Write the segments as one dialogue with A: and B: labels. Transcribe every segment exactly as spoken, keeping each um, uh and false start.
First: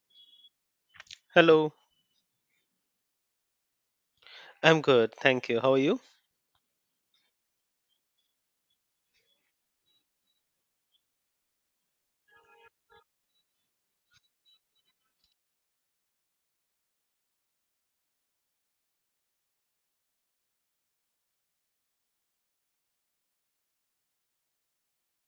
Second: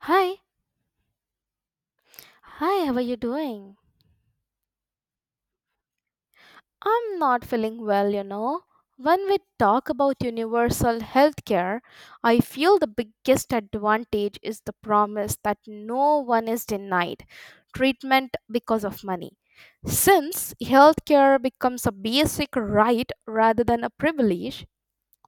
A: Hi,
B: Hello,
A: hi, how are you doing?
B: I'm good. Thank you. How are you?
A: I'm not feeling well, you know. When we talk about universal healthcare, I feel the biggest advantage is the promise that no one is denied treatment because of money. Since healthcare becomes a basic right rather than a privilege,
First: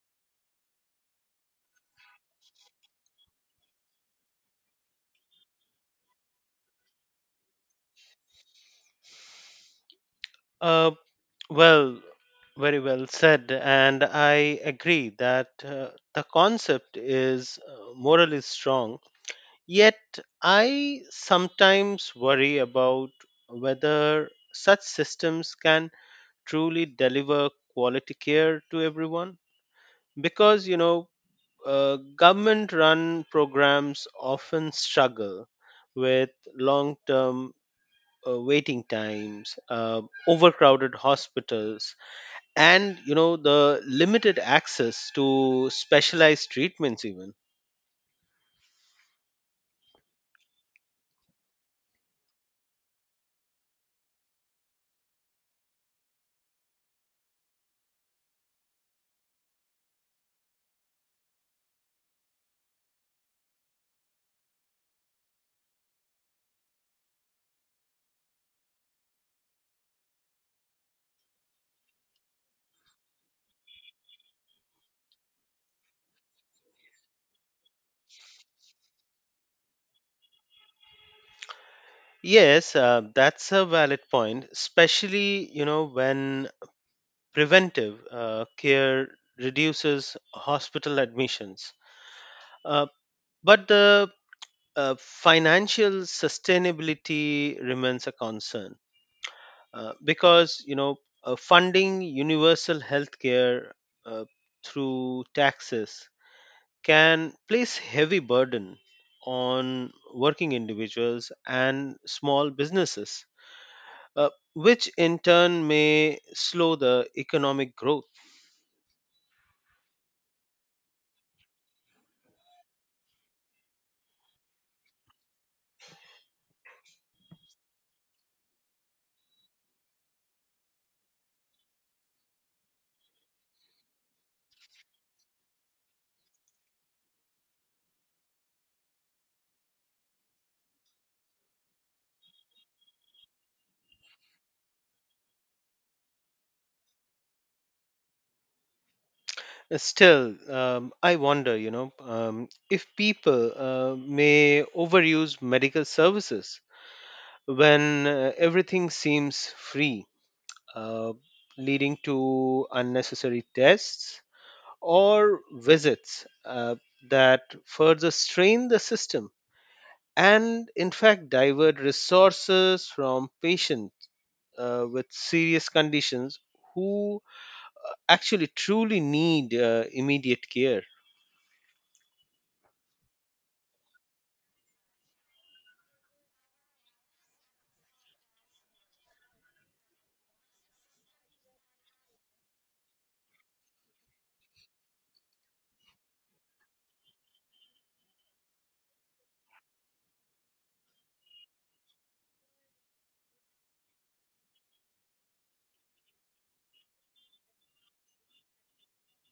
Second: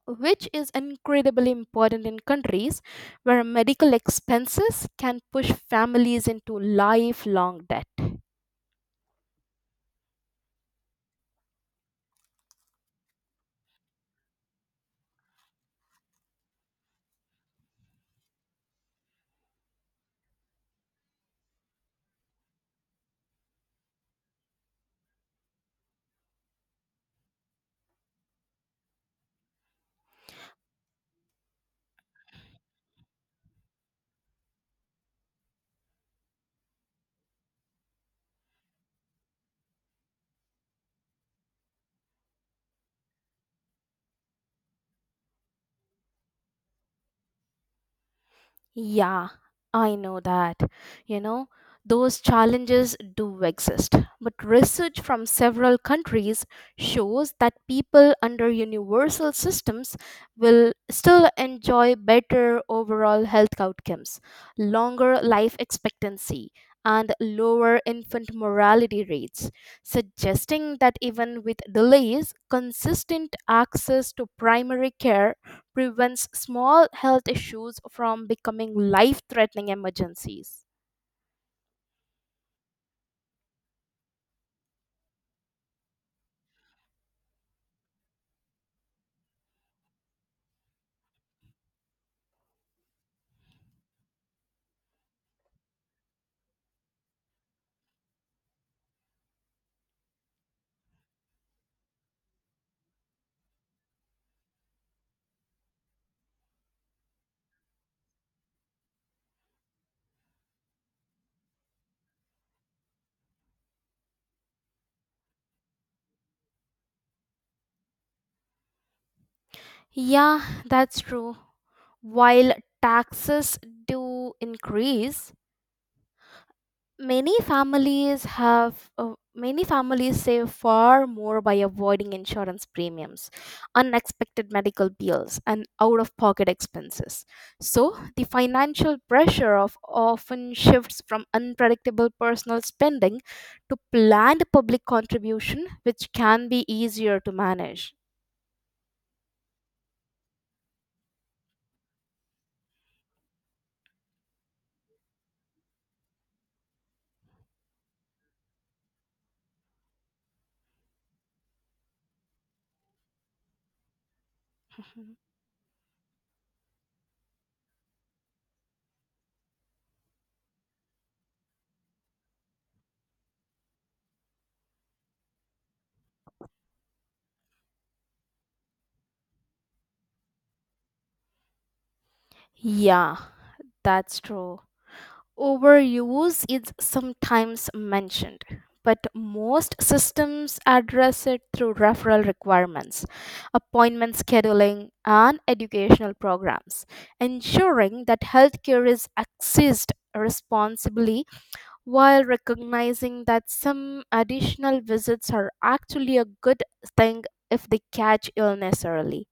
A: which is incredibly important in countries where medical expenses can push families into lifelong debt.
B: Uh, well, very well said. And I agree that uh, the concept is uh, morally strong. Yet, I sometimes worry about whether such systems can truly deliver quality care to everyone. Because, you know, uh, government run programs often struggle with long term uh, waiting times, uh, overcrowded hospitals, and you know the limited access to specialized treatments. Even.
A: Yeah, I know that. You know, those challenges do exist. But research from several countries shows that people under universal systems will still enjoy better overall health outcomes, longer life expectancy, and lower infant mortality rates, suggesting that even with delays, consistent access to primary care prevents small health issues from becoming life threatening emergencies.
B: Yes, uh, that's a valid point, especially you know when preventive uh, care reduces hospital admissions. Uh, but the uh, financial sustainability remains a concern, uh, because you know uh, funding universal health care uh, through taxes can place heavy burden on working individuals and small businesses, uh, which in turn may slow the economic growth.
A: Yeah, that's true. While taxes do increase, Many families have uh, many families save far more by avoiding insurance premiums, unexpected medical bills, and out-of-pocket expenses. So, the financial pressure of often shifts from unpredictable personal spending to planned public contribution, which can be easier to manage.
B: Uh, still, um, I wonder, you know um, if people uh, may overuse medical services when uh, everything seems free, uh, leading to unnecessary tests
A: Mhm.
B: or visits uh, that further strain the system and, in fact, divert resources from patients uh, with serious conditions who actually truly need uh, immediate care.
A: Yeah, that's true. Overuse is sometimes mentioned, but most systems address it through referral requirements, appointment scheduling, and educational programs, ensuring that healthcare is accessed responsibly while recognizing that some additional visits are actually a good thing if they catch illness early.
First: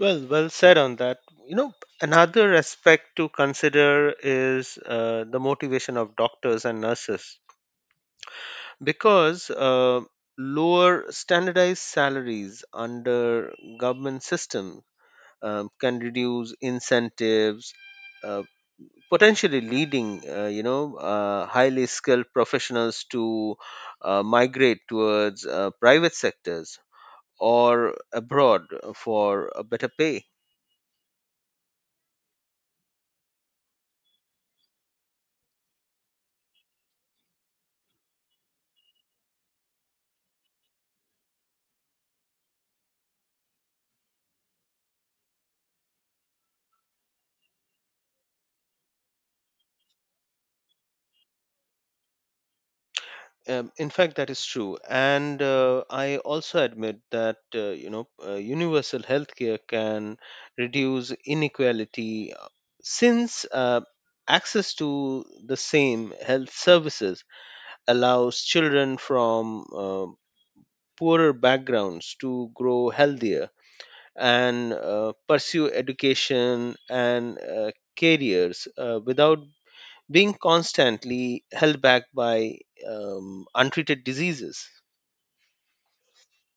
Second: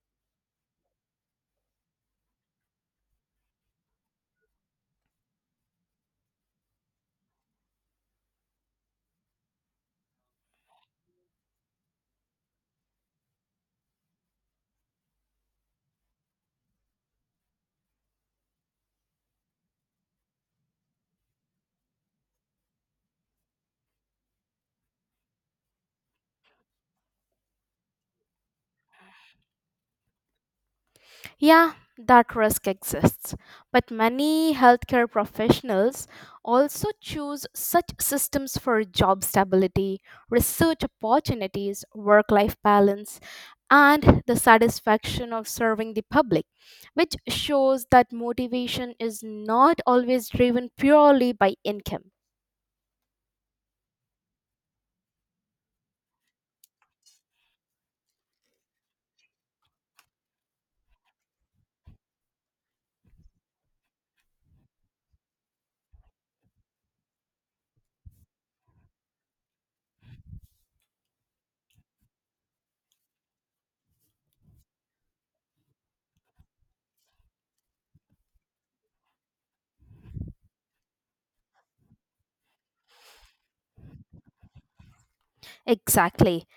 B: Well, well said on that. You know, Another aspect to consider is uh, the motivation of doctors and nurses because uh, lower standardized salaries under government system um, can reduce incentives, uh, potentially leading uh, you know uh, highly skilled professionals to uh, migrate towards uh, private sectors or abroad for a better pay.
A: Yeah, that risk exists. But many healthcare professionals also choose such systems for job stability, research opportunities, work life balance, and the satisfaction of serving the public, which shows that motivation is not always driven purely by income.
B: Um, in fact, that is true, and uh, I also admit that uh, you know uh, universal healthcare can reduce inequality, uh, since uh, access to the same health services allows children from uh, poorer backgrounds to grow healthier and uh, pursue education and uh, careers uh, without being constantly held back by um, untreated diseases.
A: Exactly.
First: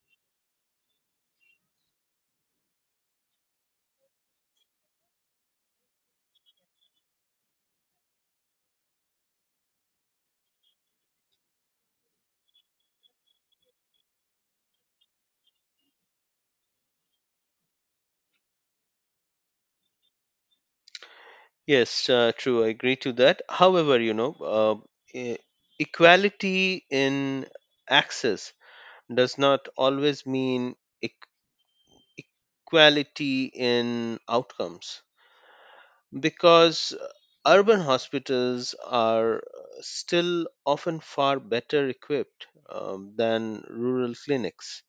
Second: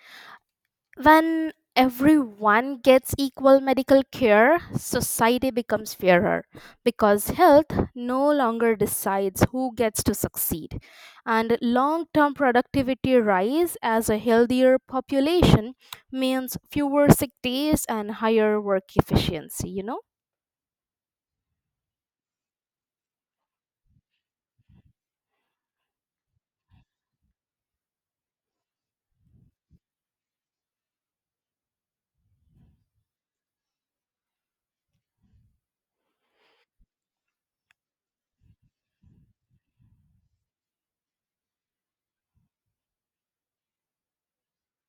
A: When everyone gets equal medical care, society becomes fairer because health no longer decides who gets to succeed. And long term productivity rise as a healthier population means fewer sick days and higher work efficiency, you know?
B: Yes, uh, true. I agree to that. However, you know, uh, e- equality in access does not always mean eq- equality in outcomes because uh, urban hospitals are uh, still often far better equipped, um, than rural clinics,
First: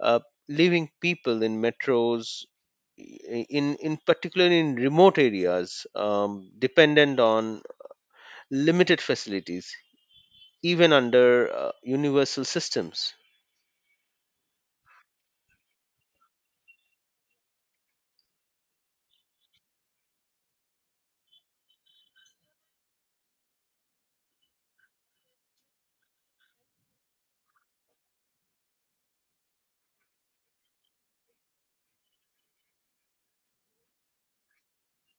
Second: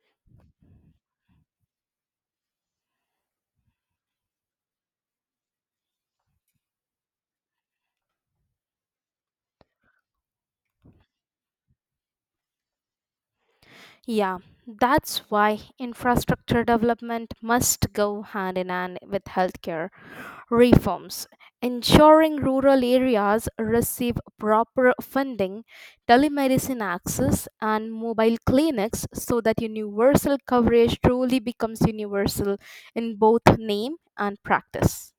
B: uh, leaving people in metros. i- In, in particular in remote areas, um, dependent on limited facilities, even under uh, universal systems.
A: Yeah, that's why infrastructure development must go hand in hand with healthcare reforms. Ensuring rural areas receive proper funding, telemedicine access, and mobile clinics so that universal coverage truly becomes universal in both name and practice.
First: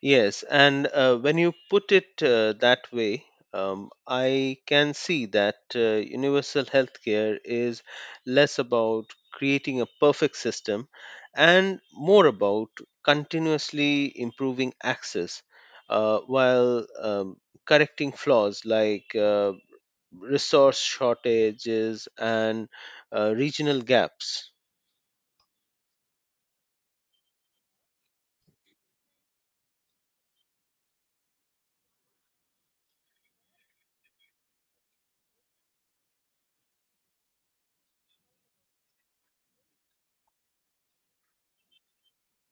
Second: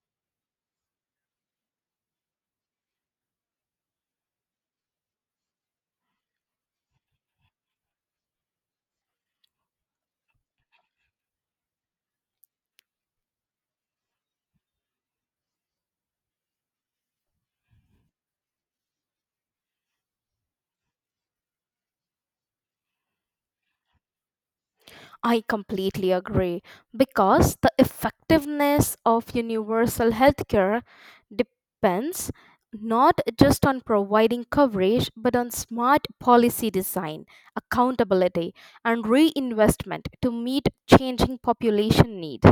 B: Yes, and uh, when you put it uh, that way, um, I can see that uh, universal healthcare is less about creating a perfect system and more about continuously improving access, uh, while um, correcting flaws like uh, resource shortages and uh, regional gaps.
A: I completely agree because the effectiveness of universal healthcare depends not just on providing coverage but on smart policy design, accountability, and reinvestment to meet changing population need.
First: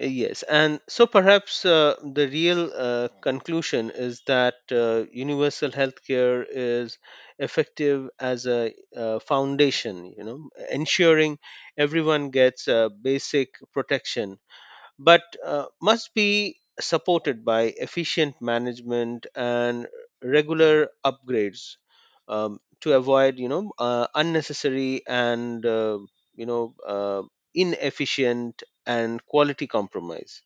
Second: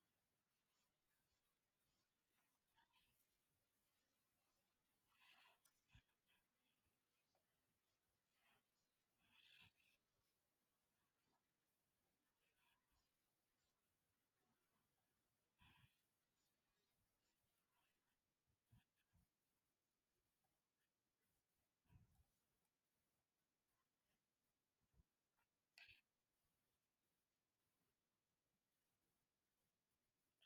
B: Uh, Yes, and so perhaps uh, the real uh, conclusion is that uh, universal healthcare is effective as a uh, foundation, you know, ensuring everyone gets uh, basic protection but uh, must be supported by efficient management and regular upgrades, um, to avoid you know uh, unnecessary and uh, you know uh, inefficient and quality compromise.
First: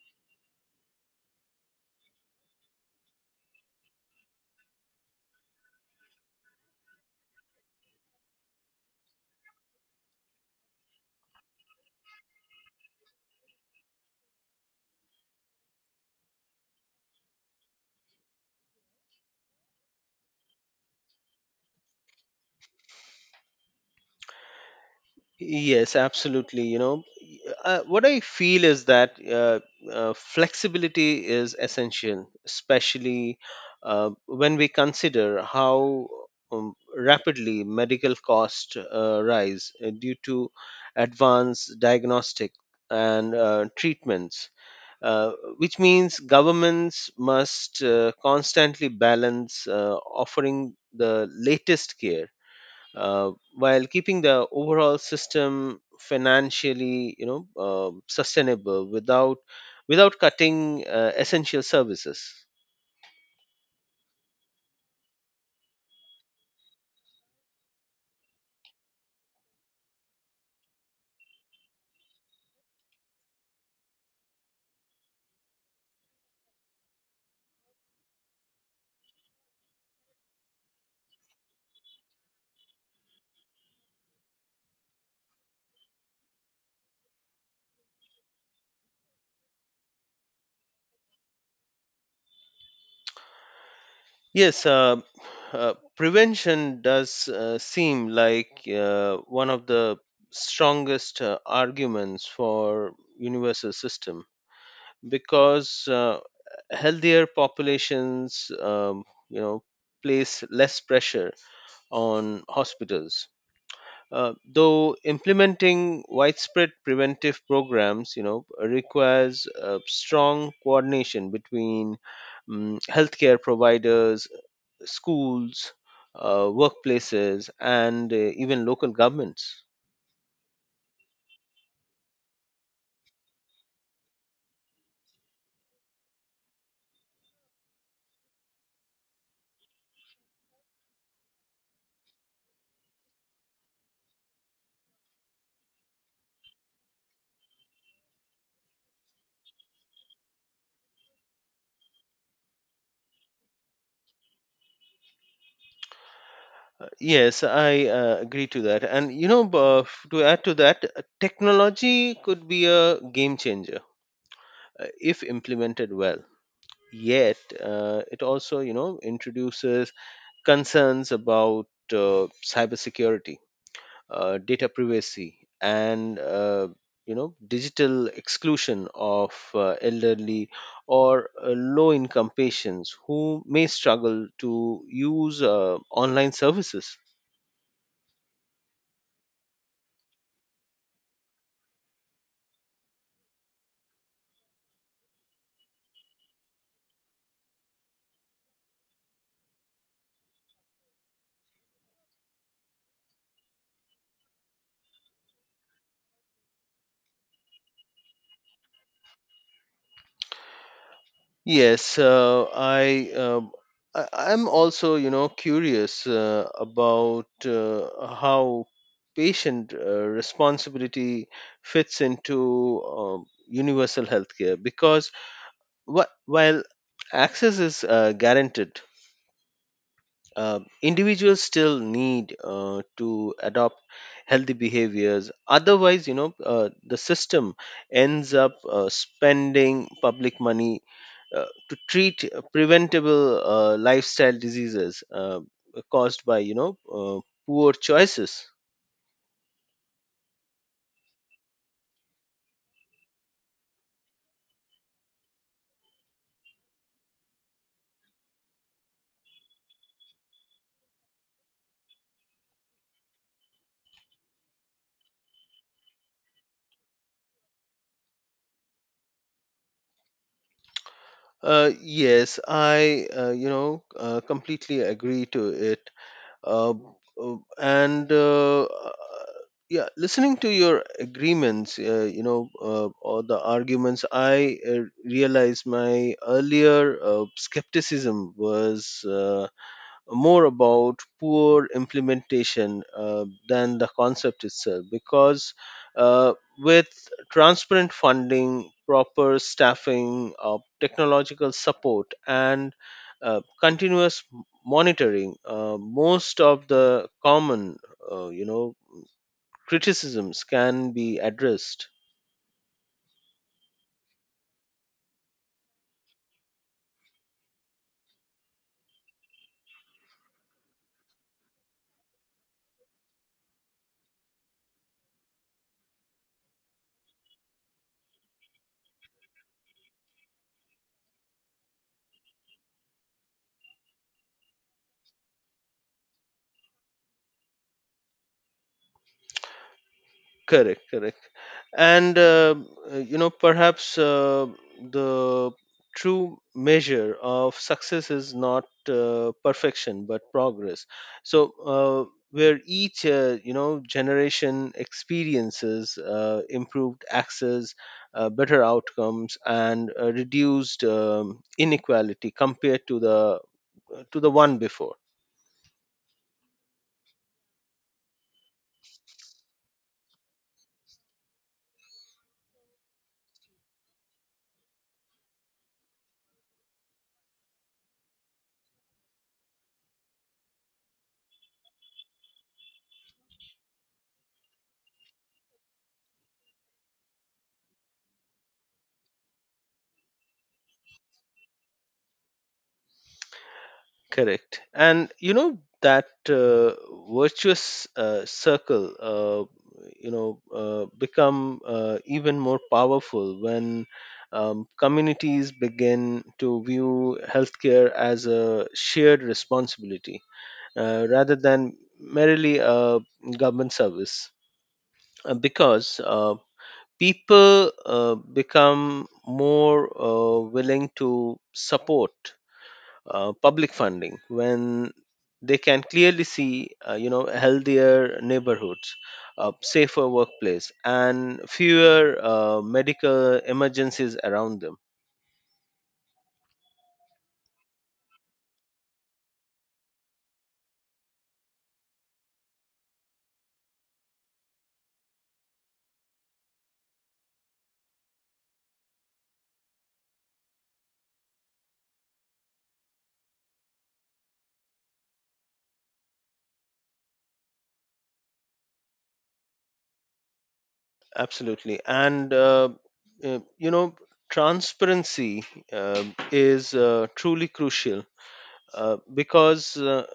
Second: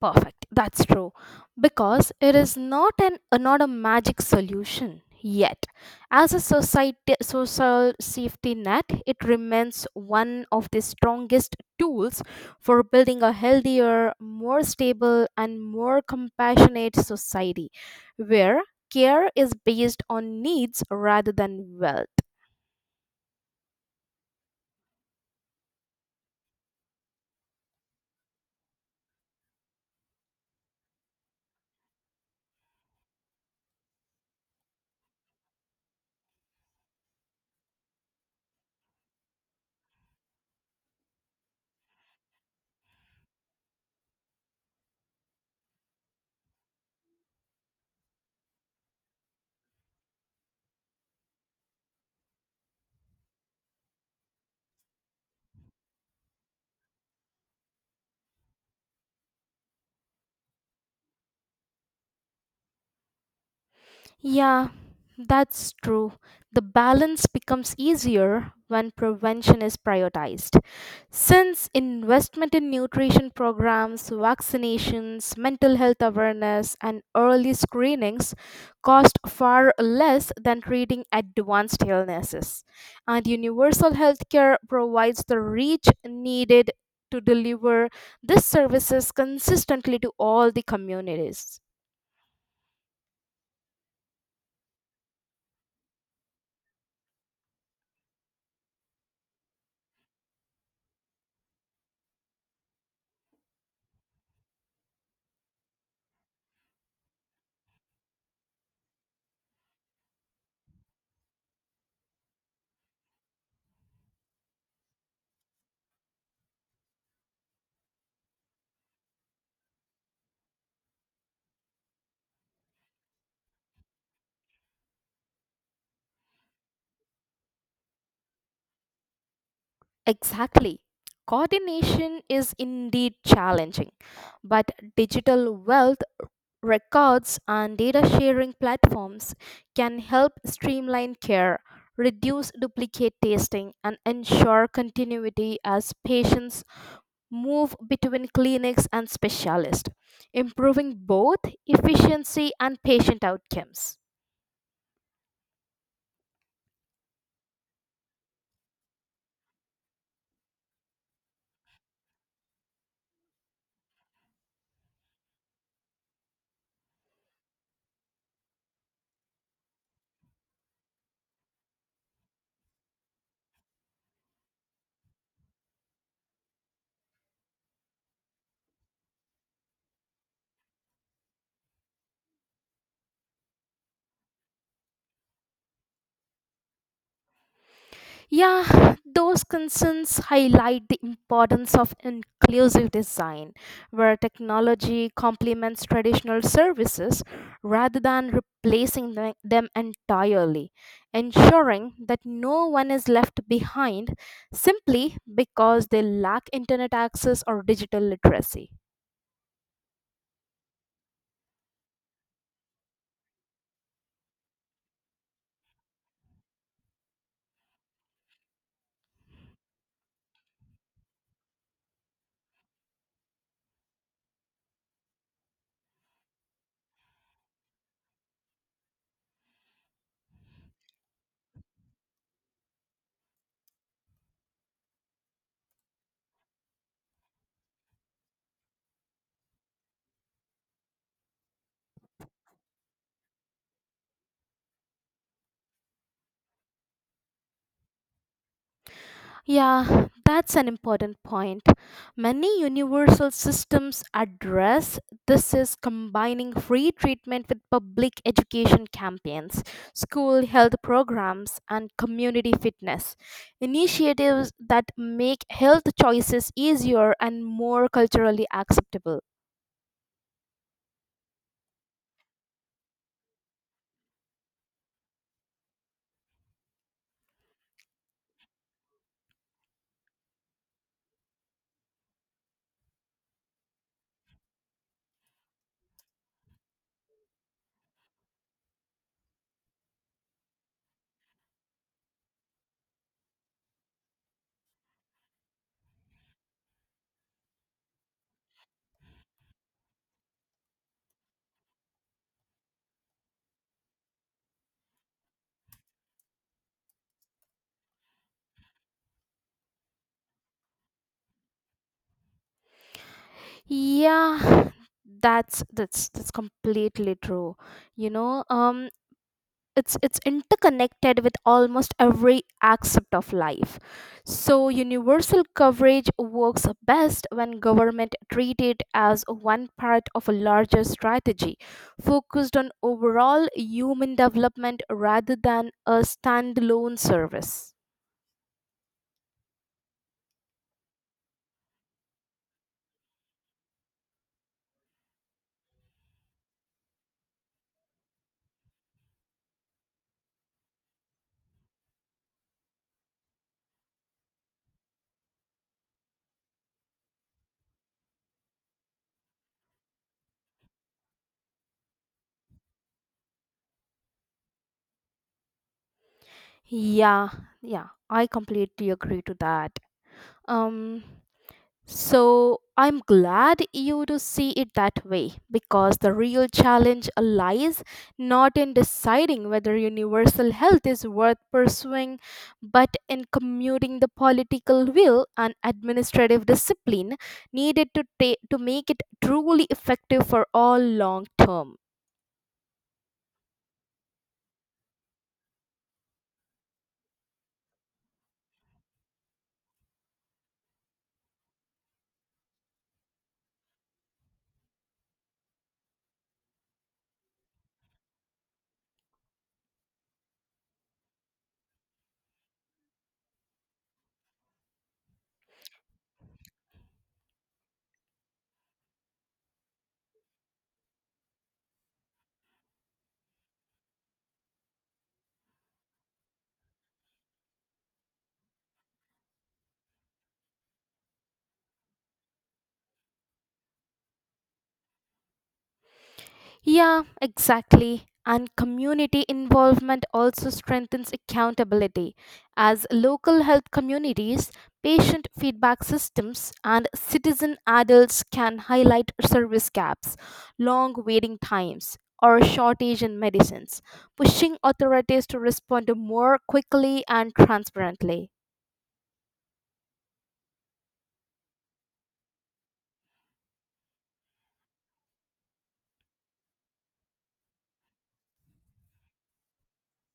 A: Perfect. That's true. Because it is not an uh, not a magic solution yet. As a society social safety net, it remains one of the strongest tools for building a healthier, more stable and more compassionate society where care is based on needs rather than wealth.
B: Yes, absolutely. You know, uh, what I feel is that uh, uh, flexibility is essential, especially uh, when we consider how um, rapidly medical costs uh, rise uh, due to advanced diagnostic and uh, treatments. Uh, which means governments must uh, constantly balance uh, offering the latest care uh, while keeping the overall system financially, you know um sustainable without without cutting uh, essential services.
A: Yeah, that's true. The balance becomes easier when prevention is prioritized. Since investment in nutrition programs, vaccinations, mental health awareness, and early screenings cost far less than treating advanced illnesses, and universal healthcare provides the reach needed to deliver these services consistently to all the communities.
B: Yes, uh, uh, prevention does uh, seem like uh, one of the strongest uh, arguments for universal system because uh, healthier populations um, you know place less pressure on hospitals. Uh, though implementing widespread preventive programs, you know, requires uh, strong coordination between um, healthcare providers, schools, uh, workplaces, and uh, even local governments.
A: Exactly. Coordination is indeed challenging, but digital wealth records and data sharing platforms can help streamline care, reduce duplicate testing, and ensure continuity as patients move between clinics and specialists, improving both efficiency and patient outcomes.
B: Uh, Yes, I uh, agree to that. And you know, uh, f- to add to that, uh, technology could be a game changer uh, if implemented well. Yet, uh, it also, you know, introduces concerns about uh, cybersecurity, uh, data privacy, and uh, you know digital exclusion of uh, elderly or uh, low income patients who may struggle to use uh, online services.
A: Yeah, those concerns highlight the importance of inclusive design, where technology complements traditional services rather than replacing the- them entirely, ensuring that no one is left behind simply because they lack internet access or digital literacy.
B: Yes, uh, I, um I I'm also you know curious uh, about uh, how patient uh, responsibility fits into um, universal healthcare because wh- while access is uh, guaranteed, uh, individuals still need uh, to adopt healthy behaviors otherwise you know uh, the system ends up uh, spending public money uh, to treat uh, preventable uh, lifestyle diseases uh, caused by you know uh, poor choices.
A: Yeah, that's an important point. Many universal systems address this is combining free treatment with public education campaigns, school health programs, and community fitness. Initiatives that make health choices easier and more culturally acceptable.
B: Uh, yes I uh, you know uh, completely agree to it. Uh, uh, and uh, uh, Yeah, listening to your agreements uh, you know uh, or the arguments I uh, realized my earlier uh, skepticism was uh, more about poor implementation uh, than the concept itself because uh, with transparent funding, proper staffing, uh, technological support and uh, continuous m- monitoring, uh, most of the common uh, you know criticisms can be addressed.
A: Yeah, that's that's that's completely true. You know, um it's it's interconnected with almost every aspect of life so universal coverage works best when government treat it as one part of a larger strategy focused on overall human development rather than a standalone service.
B: Correct correct and um, uh, you know perhaps uh, the true measure of success is not uh, perfection but progress. So uh, where each uh, you know generation experiences uh, improved access, uh, better outcomes and uh, reduced um, inequality compared to the to the one before.
A: Yeah yeah I completely agree to that. um So I'm glad you do see it that way because the real challenge lies not in deciding whether universal health is worth pursuing, but in commuting the political will and administrative discipline needed to ta- to make it truly effective for all long term.
B: Correct. And you know that uh, virtuous uh, circle, uh, you know, uh, become uh, even more powerful when um, communities begin to view healthcare as a shared responsibility, uh, rather than merely a government service, uh, because uh, people uh, become more uh, willing to support uh, public funding when they can clearly see uh, you know healthier neighborhoods, a safer workplace and fewer uh, medical emergencies around them.
A: Yeah, exactly. And community involvement also strengthens accountability. As local health communities, patient feedback systems, and citizen adults can highlight service gaps, long waiting times, or shortage in medicines, pushing authorities to respond more quickly and transparently.
B: Absolutely, and uh, uh, you know transparency uh, is uh, truly crucial, uh, because uh,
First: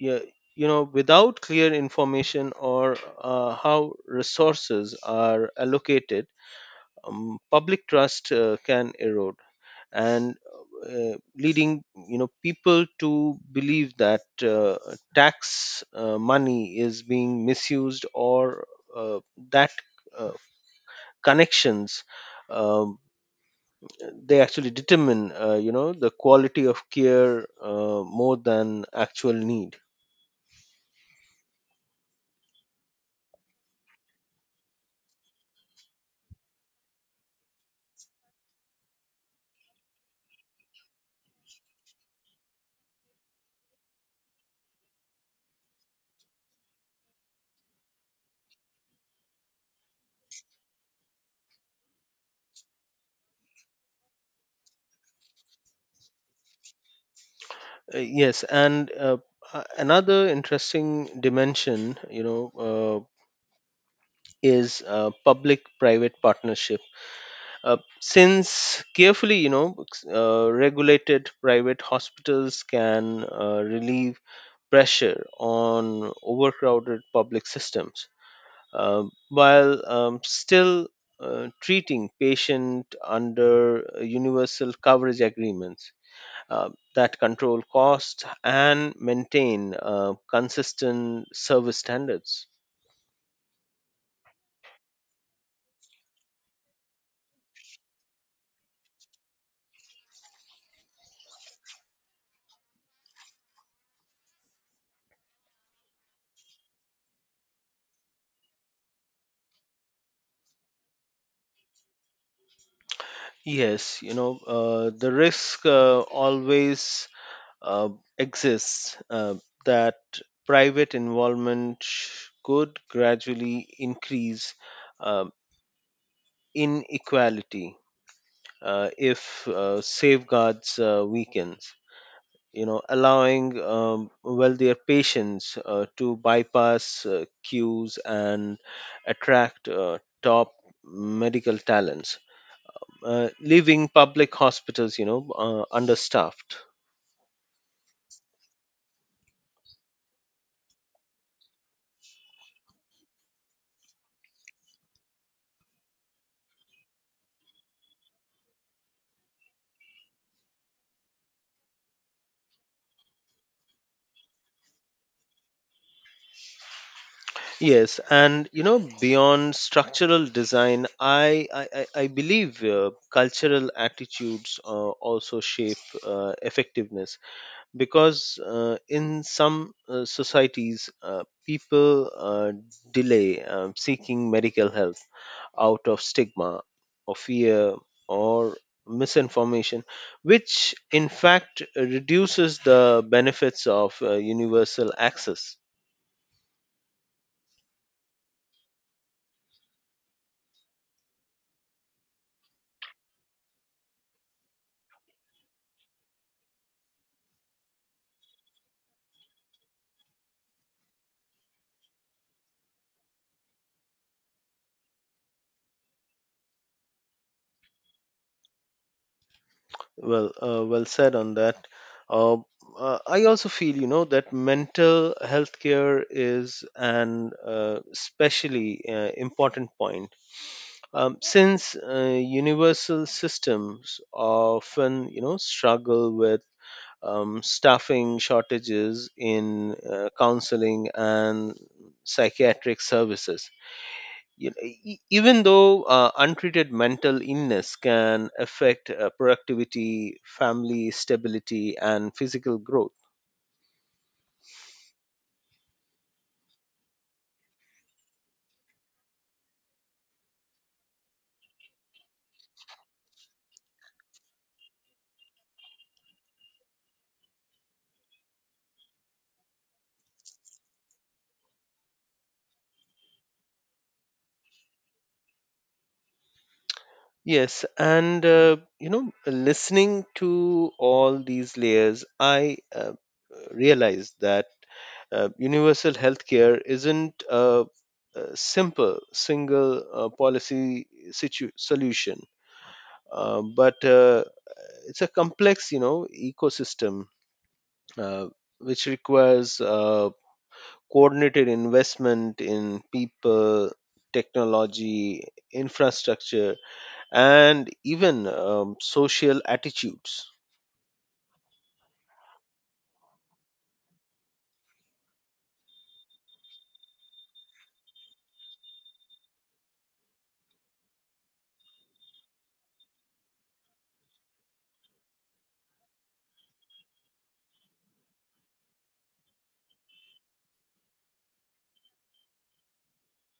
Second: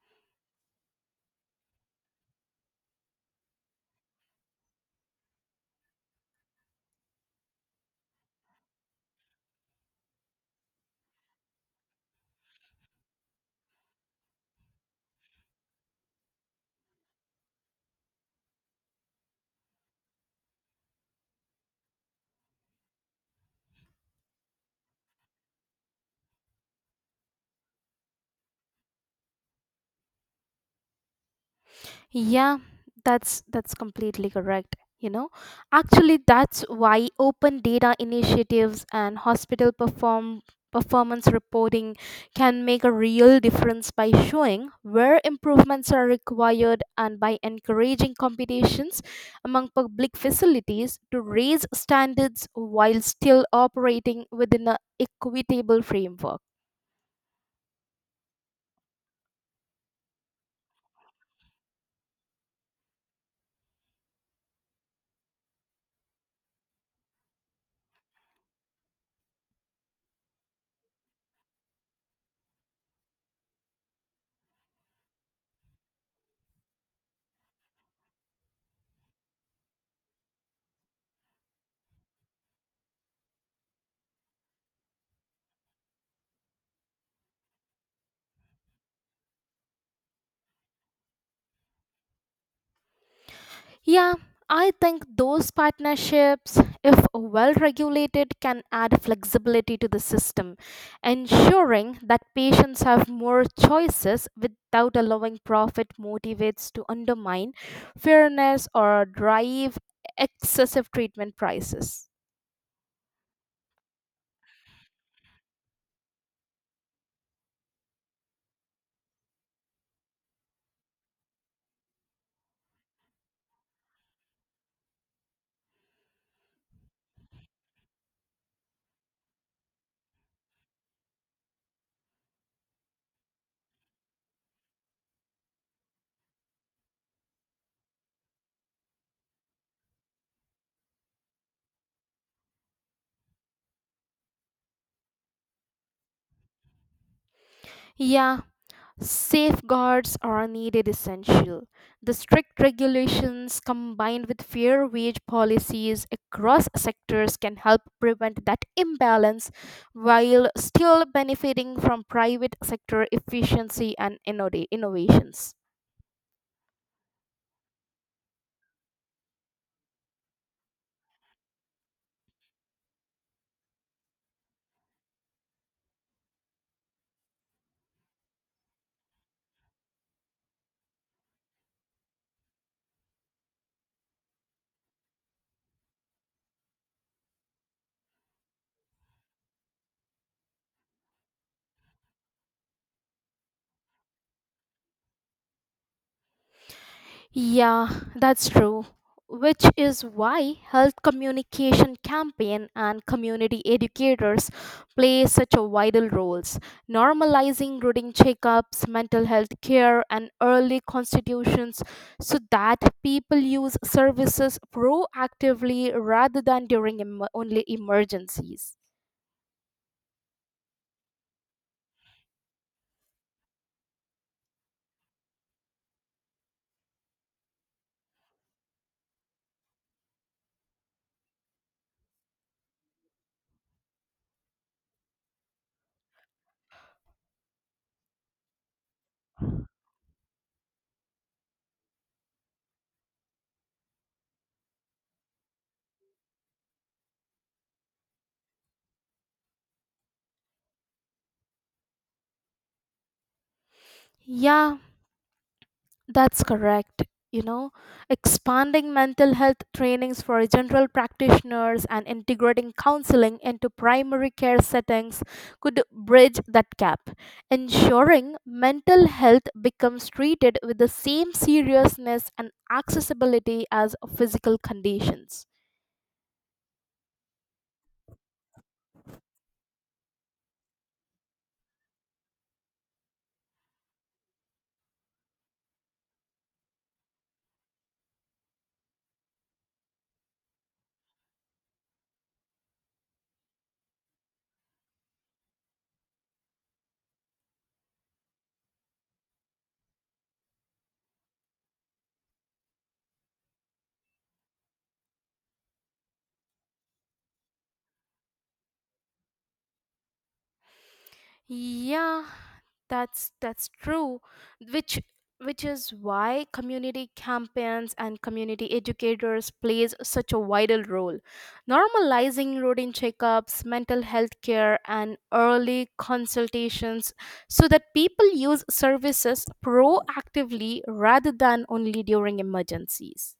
B: yeah, you know without clear information or uh, how resources are allocated, um, public trust uh, can erode and, uh, leading you know people to believe that uh, tax uh, money is being misused or uh, that uh, connections, um, they actually determine uh, you know the quality of care uh, more than actual need.
A: Yeah, that's that's completely correct. You know, actually, that's why open data initiatives and hospital perform performance reporting can make a real difference by showing where improvements are required and by encouraging competitions among public facilities to raise standards while still operating within an equitable framework.
B: Uh, yes, and uh, a- another interesting dimension, you know, uh, is uh, public-private partnership. Uh, since carefully, you know, ex- uh, regulated private hospitals can uh, relieve pressure on overcrowded public systems, uh, while um, still uh, treating patient under uh, universal coverage agreements uh, that control costs and maintain uh, consistent service standards.
A: Yeah, I think those partnerships, if well regulated, can add flexibility to the system, ensuring that patients have more choices without allowing profit motivates to undermine fairness or drive excessive treatment prices.
B: Yes, you know, uh, the risk uh, always uh, exists uh, that private involvement sh- could gradually increase uh, inequality uh, if uh, safeguards uh, weakens, you know allowing um, wealthier patients uh, to bypass uh, queues and attract uh, top medical talents, uh, leaving public hospitals you know uh, understaffed.
A: Yeah, safeguards are needed essential. The strict regulations combined with fair wage policies across sectors can help prevent that imbalance while still benefiting from private sector efficiency and innova- innovations.
B: Yes, and you know beyond structural design, i i, I I believe uh, cultural attitudes uh, also shape uh, effectiveness because uh, in some uh, societies, uh, people uh, delay, um, seeking medical help out of stigma or fear or misinformation, which in fact reduces the benefits of uh, universal access.
A: Yeah, that's true. Which is why health communication campaign and community educators play such a vital roles. Normalizing routine checkups, mental health care, and early constitutions so that people use services proactively rather than during em- only emergencies.
B: Well uh, well said on that. uh, uh, I also feel you know that mental health care is an uh, especially uh, important point. Um, since uh, universal systems often, you know, struggle with um, staffing shortages in uh, counseling and psychiatric services. You know, e- e, even though uh, untreated mental illness can affect uh, productivity, family stability, and physical growth.
A: Yeah, that's correct. You know, expanding mental health trainings for general practitioners and integrating counseling into primary care settings could bridge that gap, ensuring mental health becomes treated with the same seriousness and accessibility as physical conditions.
B: Yes, and uh, you know, listening to all these layers, I uh, realized that uh, universal healthcare isn't a, a simple single uh, policy situ- solution, uh, but uh, it's a complex, you know, ecosystem uh, which requires uh, coordinated investment in people, technology, infrastructure, and even um, social attitudes.
A: Yeah, that's that's true. Which which is why community campaigns and community educators plays such a vital role. Normalizing routine checkups, mental health care and early consultations so that people use services proactively rather than only during emergencies.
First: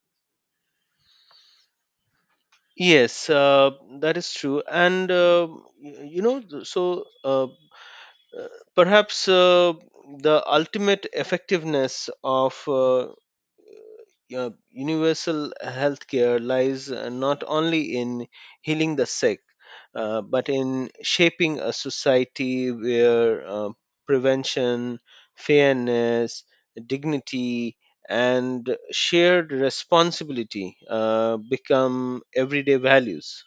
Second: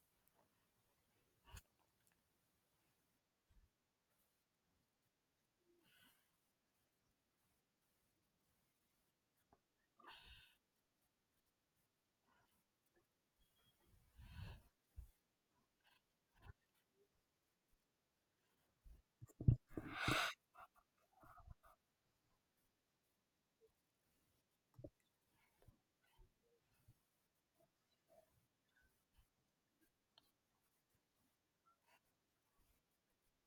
B: Yes, uh, that is true. And, uh, y- you know, th- so uh, uh, perhaps uh, the ultimate effectiveness of uh, uh, universal healthcare lies uh, not only in healing the sick, uh, but in shaping a society where uh, prevention, fairness, dignity, and shared responsibility uh, become everyday values.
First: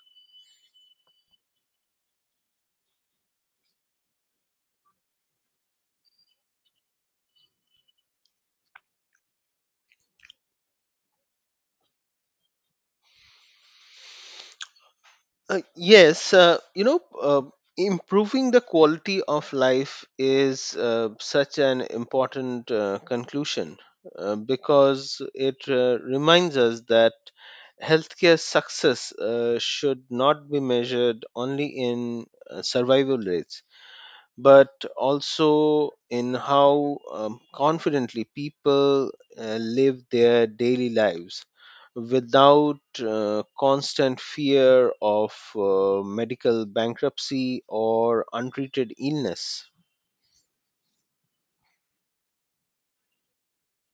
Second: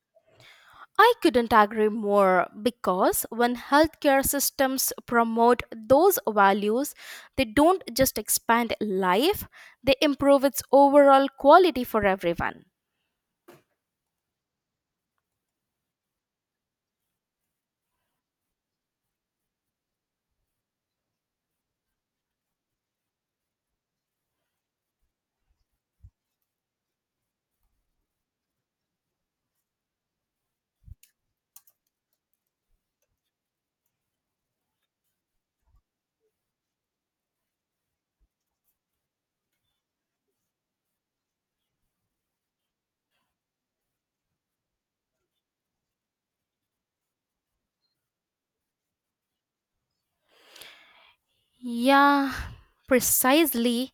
A: I couldn't agree more because when healthcare systems promote those values, they don't just expand life, they improve its overall quality for everyone.
B: Uh, yes, uh, you know, uh, improving the quality of life is uh, such an important uh, conclusion, uh, because it uh, reminds us that healthcare success uh, should not be measured only in uh, survival rates but also in how um, confidently people uh, live their daily lives without uh, constant fear of uh, medical bankruptcy or untreated illness.
A: Yeah, precisely.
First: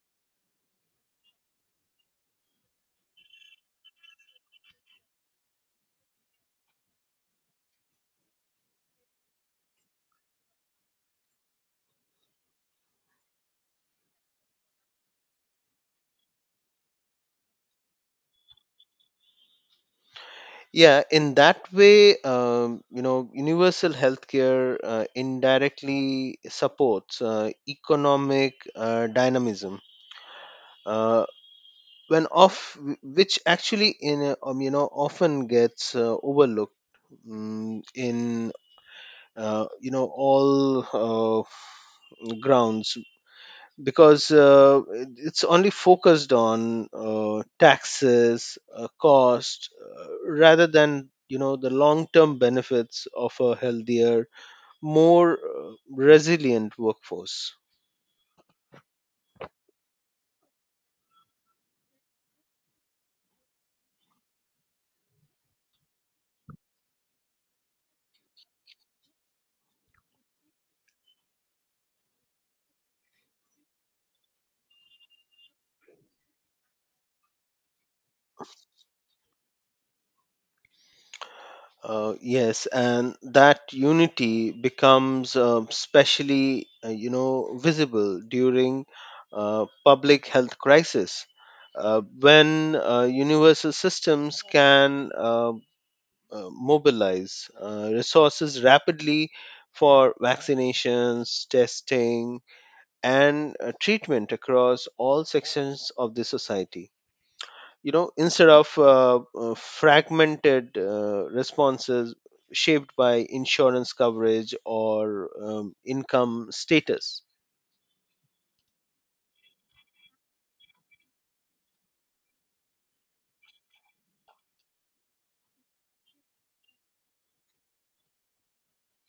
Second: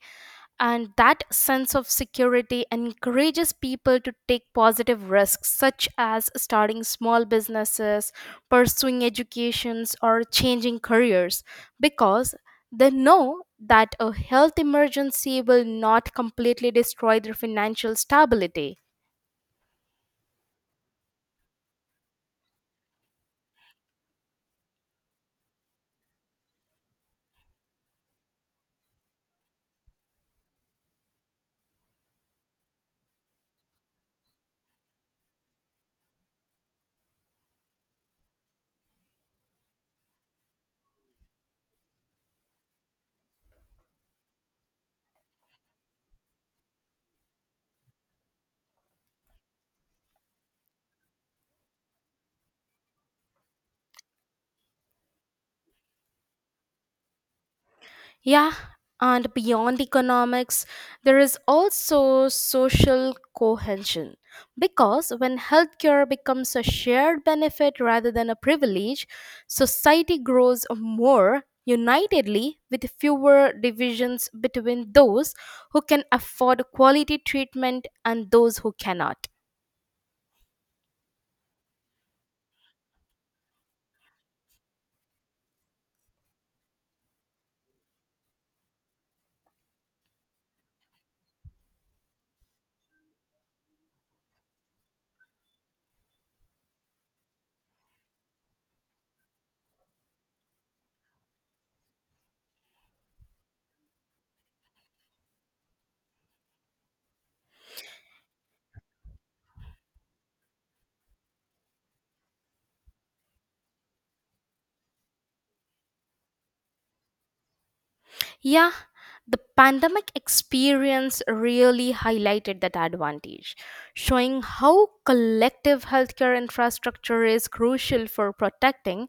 A: And that sense of security encourages people to take positive risks such as starting small businesses pursuing educations or changing careers because they know that a health emergency will not completely destroy their financial stability.
B: Yeah, in that way, um, you know, universal healthcare uh, indirectly supports uh, economic uh, dynamism. Uh, when off which actually in a, um, you know often gets uh, overlooked, mm, in uh, you know all uh, grounds because uh, it- it's only focused on uh, taxes uh, cost, uh, rather than you know the long term benefits of a healthier more uh, resilient workforce.
A: Yeah, and beyond economics, there is also social cohesion. Because when healthcare becomes a shared benefit rather than a privilege, society grows more unitedly with fewer divisions between those who can afford quality treatment and those who cannot.
B: Uh, yes, and that unity becomes uh, specially, uh, you know, visible during uh, public health crisis, uh, when uh, universal systems can uh, uh, mobilize uh, resources rapidly for vaccinations, testing, and uh, treatment across all sections of the society, you know instead of uh, uh, fragmented uh, responses shaped by insurance coverage or um, income status.
A: Yeah, the pandemic experience really highlighted that advantage, showing how collective healthcare infrastructure is crucial for protecting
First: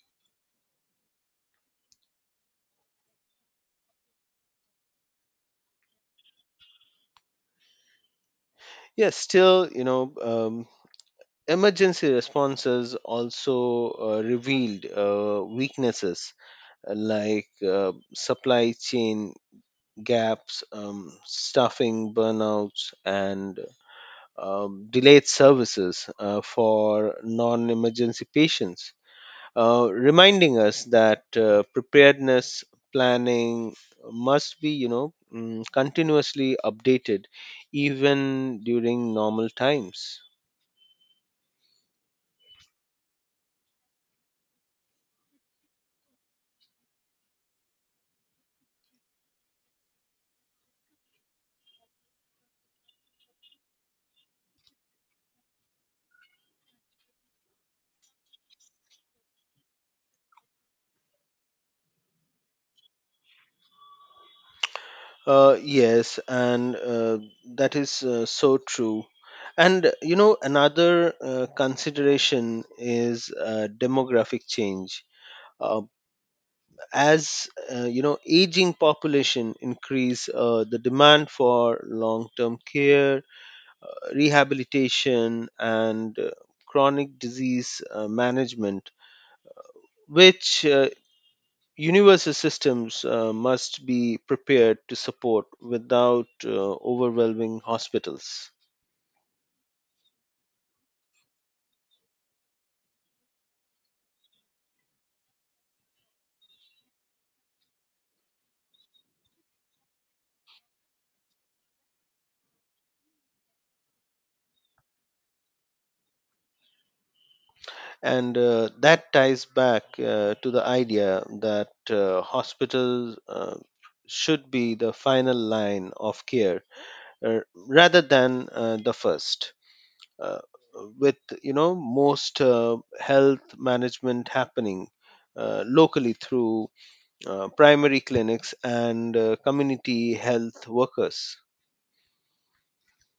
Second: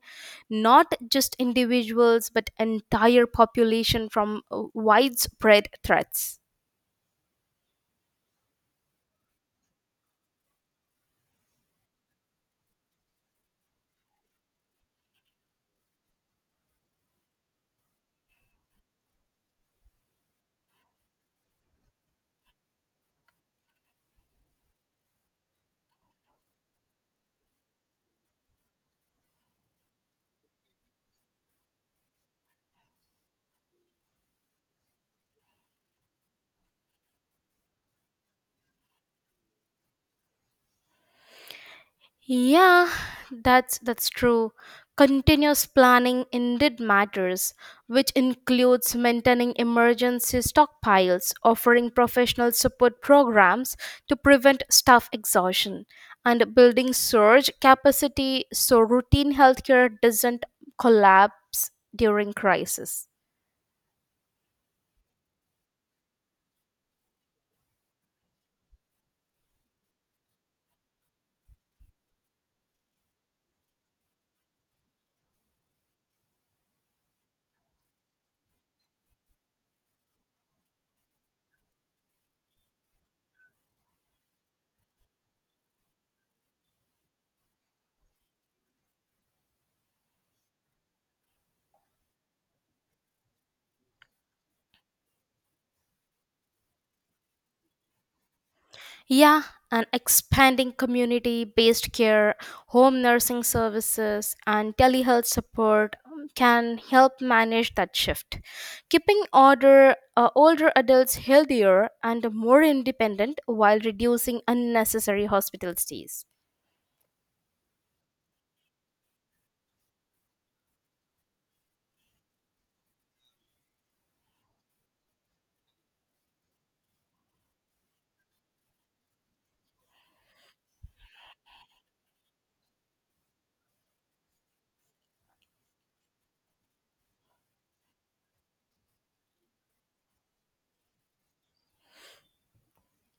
A: not just individuals but entire population from uh, widespread threats.
B: Yes, still, you know um, emergency responses also uh, revealed uh, weaknesses uh, like uh, supply chain gaps, um, staffing burnouts and um, delayed services uh, for non-emergency patients, uh, reminding us that uh, preparedness planning must be you know mm, continuously updated even during normal times.
A: Yeah, that's that's true. Continuous planning indeed matters, which includes maintaining emergency stockpiles, offering professional support programs to prevent staff exhaustion, and building surge capacity so routine healthcare doesn't collapse during crisis.
B: Uh, yes, and uh, that is uh, so true. And you know another uh, consideration is uh, demographic change, uh, as uh, you know aging population increase uh, the demand for long term care, rehabilitation and uh, chronic disease uh, management, which uh, universal systems uh, must be prepared to support without uh, overwhelming hospitals.
A: Yeah, and expanding community based care, home nursing services, and telehealth support um, can help manage that shift. Keeping older, uh, older adults healthier and more independent while reducing unnecessary hospital stays.
B: And uh, that ties back uh, to the idea that uh, hospitals uh, should be the final line of care, uh, rather than uh, the first. uh, with you know most uh, health management happening uh, locally through uh, primary clinics and uh, community health workers.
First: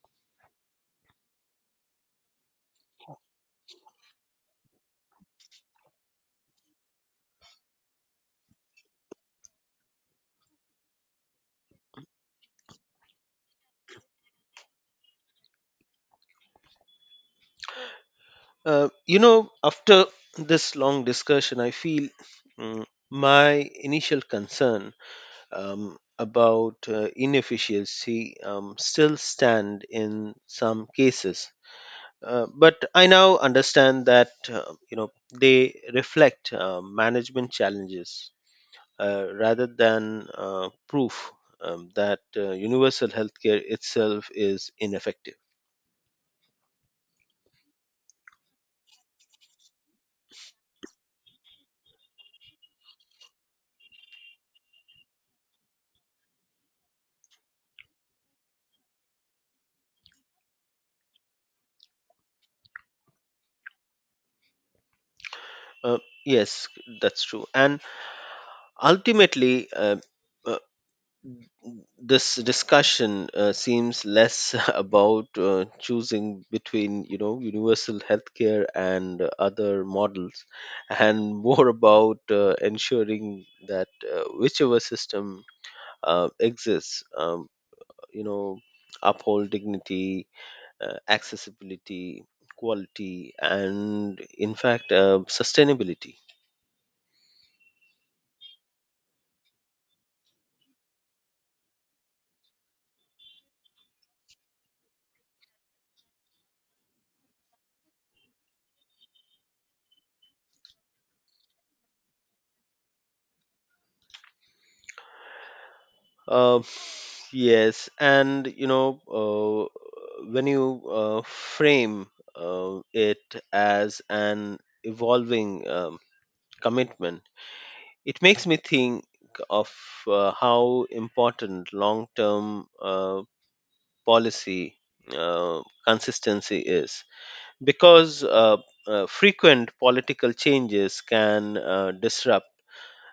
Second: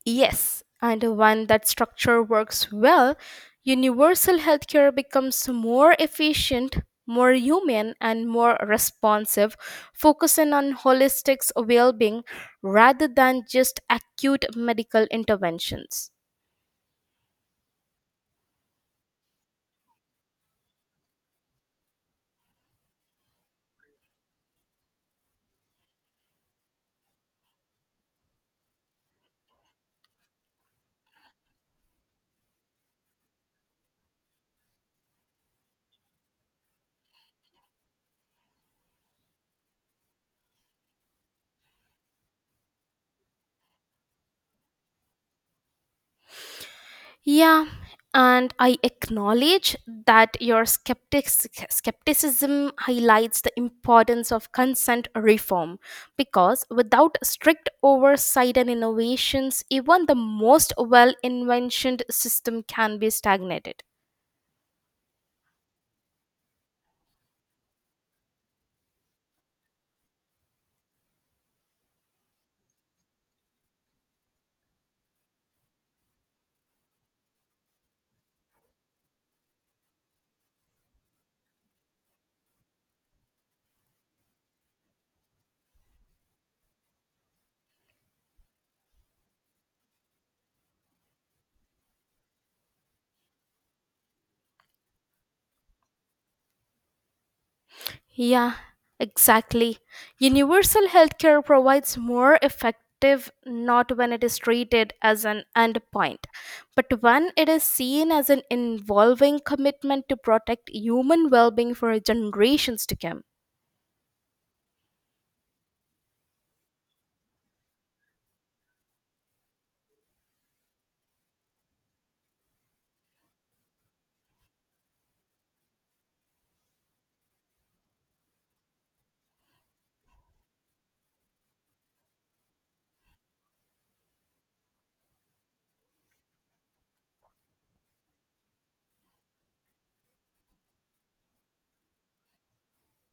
A: Yes, and when that structure works well, universal healthcare becomes more efficient, more human, and more responsive, focusing on holistic well being rather than just acute medical interventions.
B: Uh, you know, after this long discussion, I feel, mm, my initial concern, um, about uh, inefficiency, um, still stand in some cases. Uh, but I now understand that uh, you know they reflect uh, management challenges, uh, rather than uh, proof, um, that uh, universal healthcare itself is ineffective.
A: Yeah, and I acknowledge that your skeptic- skepticism highlights the importance of consent reform because without strict oversight and innovations, even the most well inventioned system can be stagnated.
B: Uh, yes, that's true, and ultimately. Uh, uh, this discussion uh, seems less about uh, choosing between you know universal healthcare and uh, other models and more about uh, ensuring that uh, whichever system uh, exists, um, you know uphold dignity, uh, accessibility, quality and in fact uh, sustainability.
A: Yeah, exactly. Universal healthcare provides more effective not when it is treated as an endpoint, but when it is seen as an involving commitment to protect human well being for generations to come.
B: uh, Yes, and you know, uh, when you uh, frame uh, it as an evolving, um, commitment, it makes me think of uh, how important long term uh, policy uh, consistency is because uh, uh, frequent political changes can uh, disrupt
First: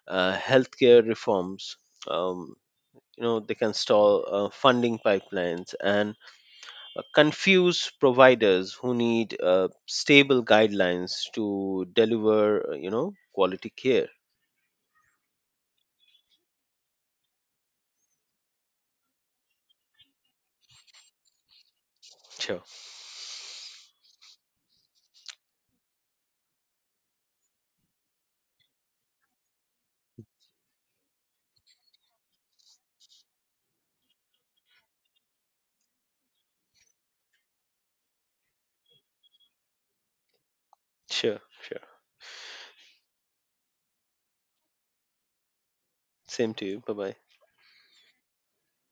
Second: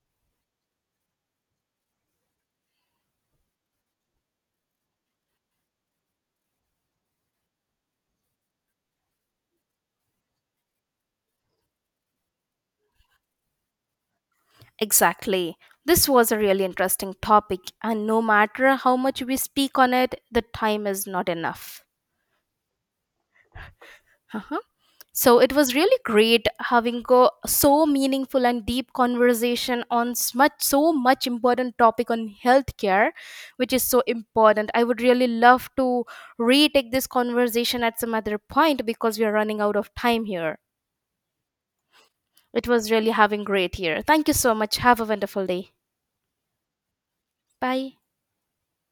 B: uh, healthcare reforms. Um, you know, they can stall uh, funding pipelines and uh, confuse providers who need uh, stable guidelines to deliver uh, you know quality care.
A: Exactly. This was a really interesting topic, and no matter how much we speak on it, the time is not enough.
B: Sure.
A: Uh-huh. So it was really great having a so meaningful and deep conversation on s- much so much important topic on healthcare, which is so important. I would really love to retake this conversation at some other point because we are running out of time here.
B: Sure. Sure.
A: It was really having great here. Thank you so much. Have a wonderful day.
B: Same to you. Bye bye.
A: Bye.